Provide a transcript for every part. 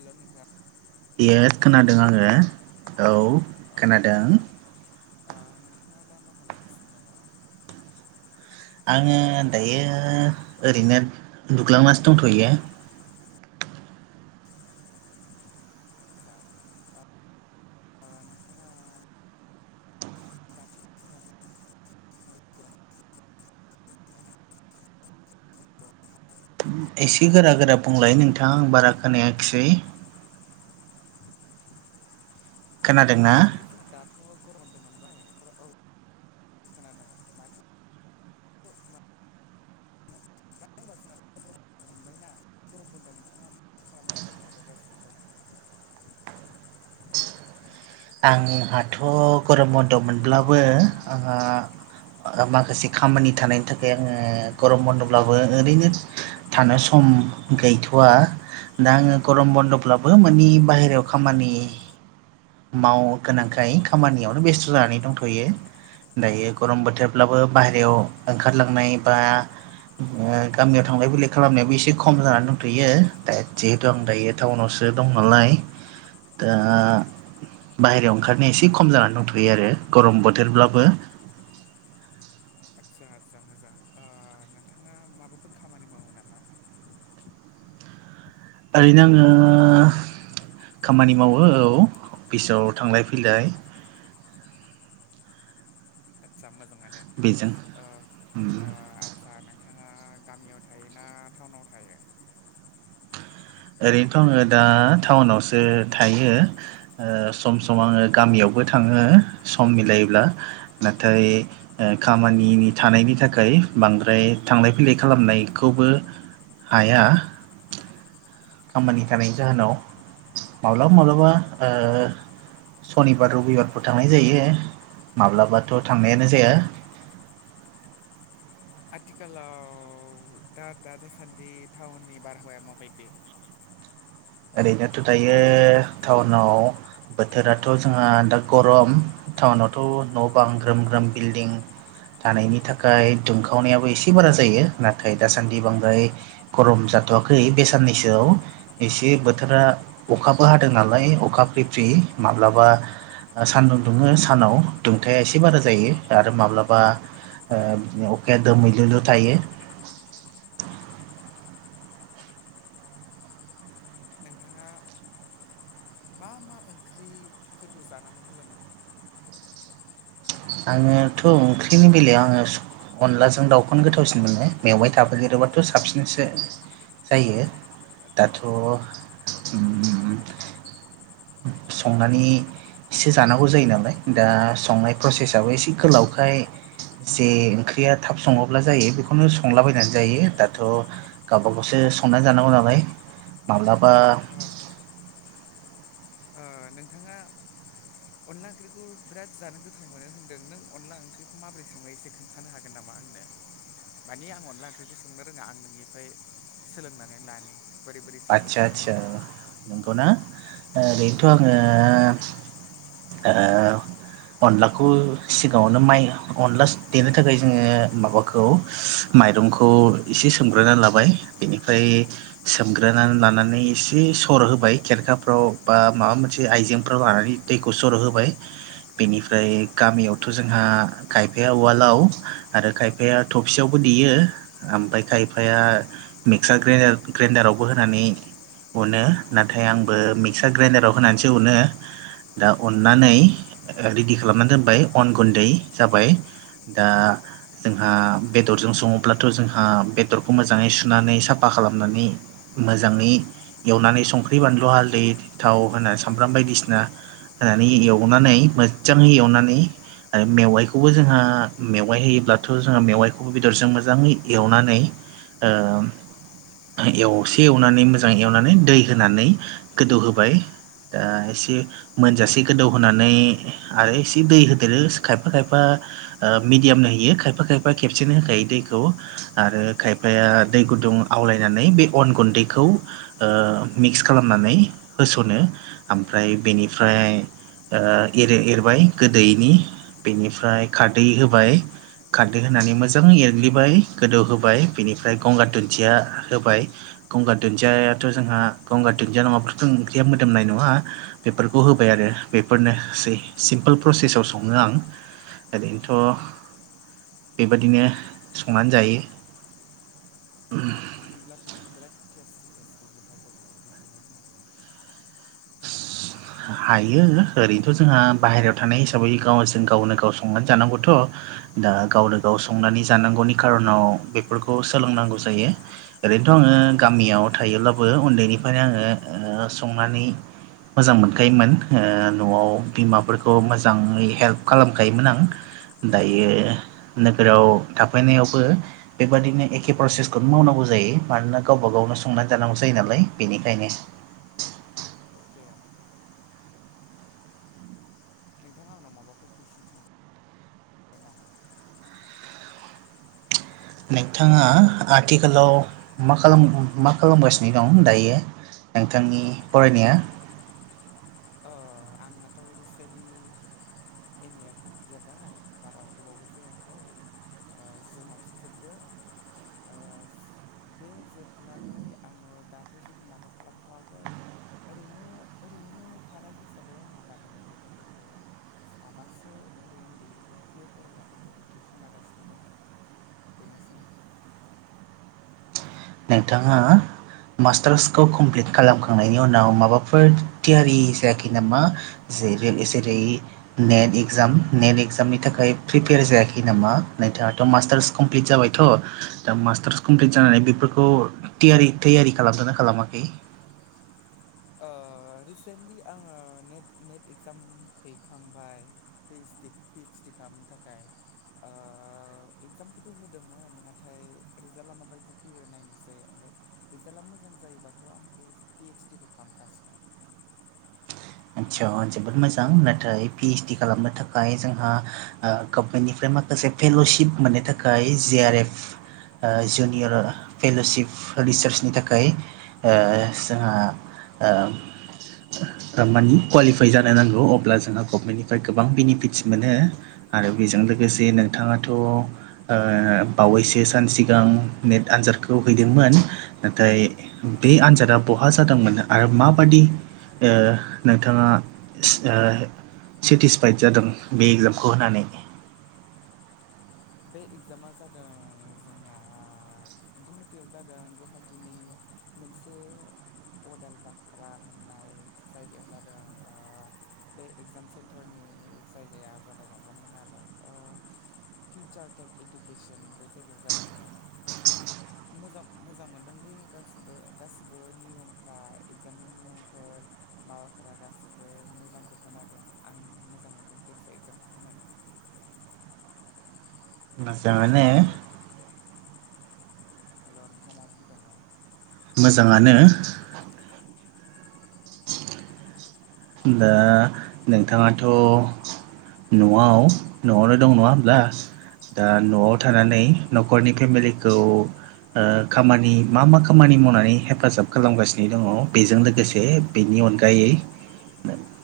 Hello नोंथां। ये खोनादों खोनादोंना आङो औ अ नोंथां खोनादों। ओ नोंथाङा दा मा खालामगासिनो दङ? आङो दायो ओरैनो उन्दुग्लांनानैसो दंथ'यो। आतसा ओ नोंथाङा [unintelligible] [unintelligible] दानि एसे गोरा गोरा बुंलाय नोंथाङा आं बारा खोनायाखिसै। खोनादोंना? जोंहा दाथ' गरम बन्द' मोनबाय औ खोनादों माथो मानो मानो होनोबा गरम बन्द' मोनबायना गरम बन्द'आव नोंथाङा मा खालामनानै टाइम हगारगासिनो दङ? आंहाथ' गरम बन्द' हेल' मोनब्लाबो नोंथां आंहा माखासे खामानि थानायनि थाखाय आङो गरम बन्द'ब्लाबो ओरैनो थानो सम गैथ'वा। दा आङो गरम बन्दब्लाबो मानि बाहेरायाव खामानि माव गोनांखाय खामानियावनो बेस्थ' जानानै दंथ'यो। दायो गरम बोथोरब्लाबो बाहेरायाव ओंखारलांनाय बा गामियाव थांलाय फैलाय खालामनायाबो एसे खम जानानै दंथ'यो दा जे दं दायो टाउनावसो दं नालाय दा बाहेरायाव ओंखारनाया एसे खम जानानै दंथ'यो आरो गरम बोथोरब्लाबो आदसा आदसा मोजां ओ नोंथाङा माबाफोर खामानि मावो नामा ओरैनो आङो खामानि मावो औ अफिसाव थांलाय फैलाय। आतसा मोजाङानो बेजों ओ ओ आतसा नोंथाङा गामियाव थायो ना टाउनाव थायो। ओरैनोथ' आङो दा टाउनावसो थायो। ओ सम सम आङो गामियावबो थाङो सम मिलायोब्ला नाथाय ओ खामानिनि थानायनि थाखाय बांद्राय थांलाय फैलाय खालामनायखौबो हाया खामानि थानायनि जाहोनाव माब्लाबा माब्लाबा ओ सनिबार रबिबारफोर थांनाय जायो माब्लाबाथ' थांनायानो जाया। आथिखालाव दा दा दासान्दि टाउननि बारहावाया माबायदि ओरैनोथ' दायो टाउनाव बोथोराथ' जोंहा दा गरम टाउनावथ' न' बां ग्रोम ग्रोम बिल्डिं थानायनि थाखाय दुंखावनायाबो एसे बारा जायो नाथाय दासान्दि बांद्राय गरम जाथ'वाखै बे साननैसोआव बे बोथोरा अखाबो हादों नालाय अखा फ्रि फ्रि माब्लाबा सान्दुं दुङो सानाव दुंथाया एसे बारा जायो आरो माब्लाबा ओ अखाया दोमैलुल' थायो। नोंथाङा मा मा ओंख्रिफोरखौ जानानै मोजां मोनो? आङोथ' ओंख्रिनि बेलायाव आङो अनलाजों दाउखौनो गोथावसिन मोनो मेवाइ थाफागेरोबाथ' साबसिनसो। जायो आतसा दाथ' अम संनानै एसे जानांगौ जायो नालाय दा संनाय प्रसेसाबबो एसे गोलावखाय जे ओंख्रिया थाब सङोब्ला जायो बेखौनो संलाबायनानै जायो दाथ' गावबा गावसो संनानै जानांगौ नालाय माब्लाबा ओ ओ ओ नोंथाङा अनला ओंख्रिखौ बिराद जानो गोथाव मोनो होन्दों नों अनला ओंख्रिखौ माबोरै खालामो एसे खोनथा नो हागोन नामा आंनो। माने आं अनला ओंख्रिखौ संनो रोङा आं नोंनिफ्राय सोलोंनानै लानि बोरै बोरै सङनो आदसा खिन्थानो आदसा हागोन। अ नंगौना ओरैनोथ' आङो अनलाखौ सिगाङावनो माइ अनला देनो थाखाय जोंङो माबाखौ माइरंखौ एसे सोमग्रोना लाबाय बेनिफ्राय सोमग्रोनानै लानानै एसे सर होबाय खेरखाफ्राव बा माबा मोनसे आइजेंफ्राव लानानै दैखौ सर' होबाय। बेनिफ्राय गामियावथ' जोंहा खायफाया उवालाव आरो खाय फाया थबसेयावबो देयो ओमफ्राय खायफाया मिक्सार ग्रडाराव बो होनानै उनो नाथाय आंबो मिक्सार ग्राइडाराव होनानैसो उनो। दा अननानै रेडि खालामना दोनबाय अन गुन्दै जाबाय। दा जोंहा बेदरजों सङोब्लाथ' जोंहा बेदरखौ मोजाङै सुनानै साफा खालामनानै मोजाङै एवनानै संख्रि बानलु हालदै थाव होना सामब्राम बायदिसिना होनानै एवनानै मोजाङै एवनानै आरो मेवाइखौबो जोंहा मेवाइ होयोब्लाथ' जोंहा मेवाइखौबो बेदरजों मोजाङै एवनानै ओ एव से एवनानै मोजाङ एवनानै दै होनानै गोदौहोबाय ओ एसे मोनजासे गोदौ होनोनानै आरो एसे दै होदेरो खायफा खायफा। ओ मिडियामनो होयो खायफा खायफा खेबसेनो होखायो दैखौ। आरो खायफाया दै गुदुं आवलायनानै बे अन गुन्दैखौ। ओ मिक्स खालामनानै होस'नो ओमफ्राय बेनिफ्राय। ओ एरे एरबाय गोदोयिनि बेनिफ्राय खारदै होबाय। खारदै होनानै मोजां एरग्लिबाय गोदौ होबाय बिनिफ्राय गंगार दुन्दिया होबाय। गंगार दुन्दियाथ' जोंहा गंगार दुन्दिया नङाबाथ' जों ओंख्रिया मोदोमनाय नङा। बेफोरखौ होबाय आरो बेफोरनोसै सिम्पोल प्रसेसाव सङो आं। ओरैनोथ' बेबदिनो संनानै जायो। बिदिब्लाथ' नों बिराद टेस्टि टेस्टि गोथाव गोथाव ओंख्रि संनो रोंगौ हायो ओरैनोथ' जोंहा बाहेरायाव थानाय हिसाबै गाव गावनो गाव संनानै जानांगौथ'। दा गावनो गाव संनानै जानांगौनि खार'नाव बेफोरखौ सोलोंनांगौ जायो। ओरैनोथ' आङो गामियाव थायोब्लाबो उन्दैनिफ्रायनो आङो संनानै मोजां मोन मोनखायोमोन ओ न'आव बिमाफोरखौ मोजाङै हेल्प खालामखायोमोन आं दायो नोगोराव थाफैनायावबो बेबादिनो एखे प्रसेसखौनो मावनांगौ जायो मानोना गावबा गावनो संनानै जानांगौ जायो नालाय बेनिखायनो। अके नोंथाङा आंनाव माबाफोर कुसन सों गोन नामा? नोंथाङा आथिखालाव मा खालाम मा खालामगासिनो दं दायो? नोंथांनि फरायनाया? अ आंनाथ' रिसेनलि एम ए आ कमप्लिट जाबाय बारा गोबावबो जायाखै ओ जुनावसो जोबदों ओ बे जोबनानै आङो दाथ' जेबो माबा खालामथ'वाखै ओरैनो ओरैनो थानाय हिसाबै आङो गामिनि गथ'फोरखौ साबासो उन्दै उन्दै एल पिआव फरायग्राफोरखौ टिउसन लागासिनो दं। बेनोसै नोंथाङा मास्टार्सखौ कमप्लिट खालामखांनायनि उनाव माबाफोर थियारि जायाखै नामा? [unintelligible] नेट इक्जाम नेट इक्जामनि थाखाय प्रिपेयार जायाखै नामा नोंथाङाथ' मास्टार्स कमप्लि जाबायथ' दा मास्टार कमप्लि जानानै बेफोर खौ थियारि थैयारि खालामदोंना खालामाखै? ओ रिसेन्टलि आङो नेट नेट इगजाम हैखांबाय P S D P S D खालामनो थाखाय ओ एक्जामखौथ' होदोंमोन नाथाय रिजाल्टा माबायदि फैयो नायनोसै ओमफ्राय रिजाल्टआ मोजां जायोबाथ' आं पि पि एडस डि खौ खालामखासिगोन आचसा जोबोद मोजां नाथाय पि इदस डि खालामनो थाखाय जोंहा ओ गभमेन्टनिफ्राय माखासे फेल'शिप मोननो थाखाय जि आर एफ ओ जुनियर फेल'सिप रिसार्चनि थाखाय ओ जोंहा ओ थारमानि कुवालिफाइ जानो नांगौ अब्ला जोंहा गभमेन्टनिफ्राय गोबां बेनिफिटस मोनो आरो बेजों लोगोसे नोंथाङाथ' ओ बावैसो सान सिगां नेट आनजादखौ हैदोंमोन नाथाय बे आन्जादा बहा जादोंमोन आरो माबादि ओ नोंथाङा सिओ सेटिसफाइद जादों बे एगजामखौ होनानै? बे एगजामा जादों जोंना गुवाहाटियाव जादों। गुवाहाटिनि मोनसे अदाल बांख्रा होननाय जायगायाव जादों। बे एगजाम सेन्टारनि जायगाया जाबाय माबामोन आरो ओ फिउचार टेक इडुकेसन बे जायगायाव जादोंमोन आरोओ मोजां मोजां मोनदों दि गासि बो गासिबो नियमफ्रा एगजामनि नियमफोर माबाफोरा गासि बो मोजां जोबमोन आरो आं मोजां मोनदों जायखिजाया एगजामखौ होनानै। मोजाङानो। कुइसनफ्राबो हेल' नोंथाङा मा बुंदोंमोन? मोजाङानो। [unintelligible] दा नोंथाङाथ' न'आव न'आवनो दं। नङा होमब्ला? दा न'आव थानानै न'खरनि फेमिलिखौ ओ खामानि मा मा खामानि मावनानै हेफाजाब खालामगासिनो दङ। बेजों लोगोसे बेनि अनगायै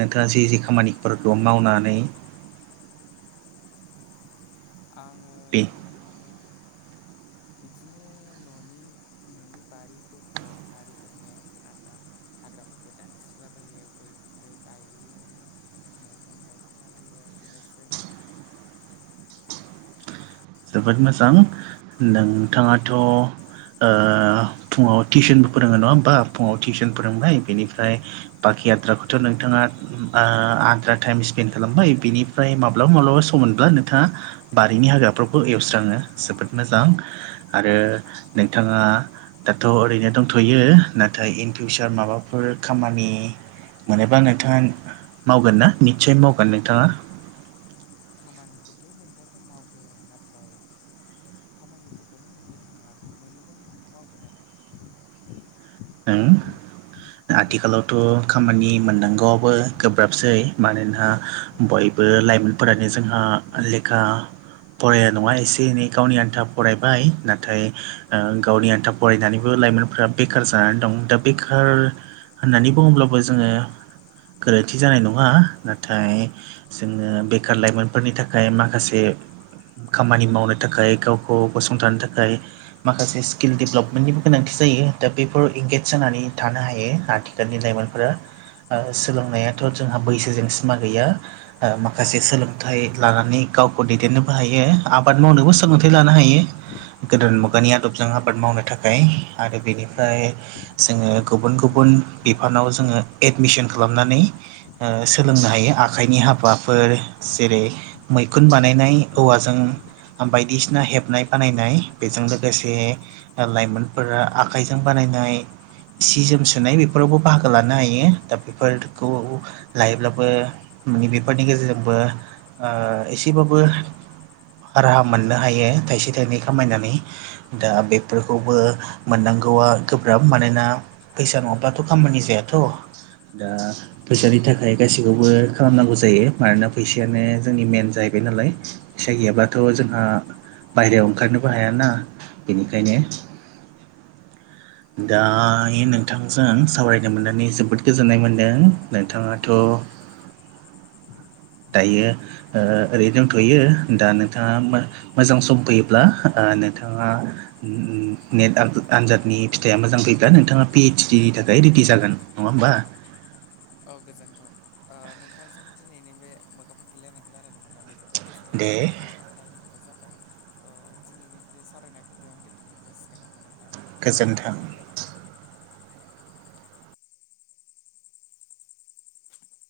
नोंथाङा जे जे खामानिफोरखौ मावनानै। आङो बे [unintelligible] बिदिनो न'नि न'नि बारिफोरखौ। बारिफोरनि हाग्रा हाग्राफोरखौ दानस्रिलाबायो। गय गय गायो मैगं गायो। थालाबायो आरो बिनोसै। जोबोद मोजां। नोंथाङाथ' फुङाव टिउसनबो फोरोङो नङा होमबा फुङाव टिउसन फोरोंबाय। बेनिफ्राय बाखि आद्राखौथ' नोंथाङा आ आद्रा टाइम स्पेन्ड खालामबाय। बिनिफ्राय माब्लाबा माब्लाबा सम मोनब्ला नोंथाङा बारिनि हाग्राफ्रोबो एवस्राङो। जोबोद मोजां। आरो नोंथाङा दाथ' ओरैनो दंथ'यो। नाथाय इन फिउचार माबाफोर खामानि मोनोबा नोंथाङा मावगोन ना निस्सय मावगोन नोंथाङा। खामानिखौथ' मोनबाथ' मावगोन। नाथाय खामानिफोरखौनो मोननो थाङा मोनोबा मावगोन आरो। ओंं। आथिखालावथ' खामानि मोननांगौआबो गोब्राबसै। मानोना बयबो लाइमोनफोरानो जोंहा लेखा फराया नङा एसे एनै गावनि आन्था फरायबाय नाराय ओ गावनि आन्था फरायनानैबो लाइमोनफोरा बेखारसो ओ दं दा बेखार होननानै बुङोब्लाबो जोङो गोरोन्थि जानाय नङा। नाथाय जोङो बेखार लाइमोनफोरनि थाखाय माखासे खामानि मावनो थाखाय गावखौ गसंथानो थाखाय। माखासे स्किल देभलपमेन्टनिबो गोनांथि जायो दा बे फोराव एंगेज जानानै थानो हायो। आथिखालनि लाइमोनफोरा आ सोलोंनायाथ' जोंहा बैसोजों सिमा गैया। ओ माखासे सोलोंथाइ लानानै गावखौ दैदेननोबो हायो। आबाद मावनोबो सोलोंथाइ लानो हायो। गोदान नंगौ मुगानि नोंथां आदबजों नंगौ आबाद मावनो थाखाय। आरो बेनि फ्राय जोङो गुबुन गुबुन बिफानाव जोङो एडमिसन खालामनानै। ओ सोलोंनो हायो। आखाइनि हाबाफोर जेरै- मैखुन बानायनाय औवाजों। बायदिसिना हेबनाय बानायनाय। बेजों लोगोसे लाइमोनफोरा आखाइजों जों बानायनाय सि जोम सुनाय बेफोरावबो बाहागो लानो हायो दा बेफोरखौ लायोब्लाबो माने बेफोरनि गेजेरजोंबो ओ एसेबाबो राहा मोननो हायो थाइसे थाइनै खामायनानै। दा बेफोरखौबो मोननां गौआ गोब्राब मानोना फैसा नङाब्लाथ' खामानि जायाथ' दा फैसानि थाखाय गासैखौबो खालामनांगौ जायो मानोना फैसायानो जोंनि मेन जाहैबाय नालाय। फैसा गैयाब्लााथ' जोंहा बाहेराव ओंखारनोबो हायाना बेनिखायनो ओ दाययो नोंथां नोंथांजों दाथ' सावराय नो मोननानै जोबोद गोजोन्नाय मोन्दों नोंथाङाथ' दायो ओरैनो दंथ'यो दा नोंथाङा ओमबा मोजां सम फैयोब्ला ओ नोंथाङा नेट आन आनजाद नि फिथाया मोजां फैब्ला नोंथाङा पि एइदस डि नि थाखाय रेडि जागोन नङा होमबा? औ गोजोन्थों ओ नोंथांजों दिनैनि बे मोगा मोगि लायनायखौ रायलायनो मोननानै जोबोद गोजोननाय दे मोनदों दाथ' टाइमाबो जाबाय दिनैनि सावरायनायखौ बेयावनो दोनथ'नाय जासिगोन नामा नों थां गोजोन्थों।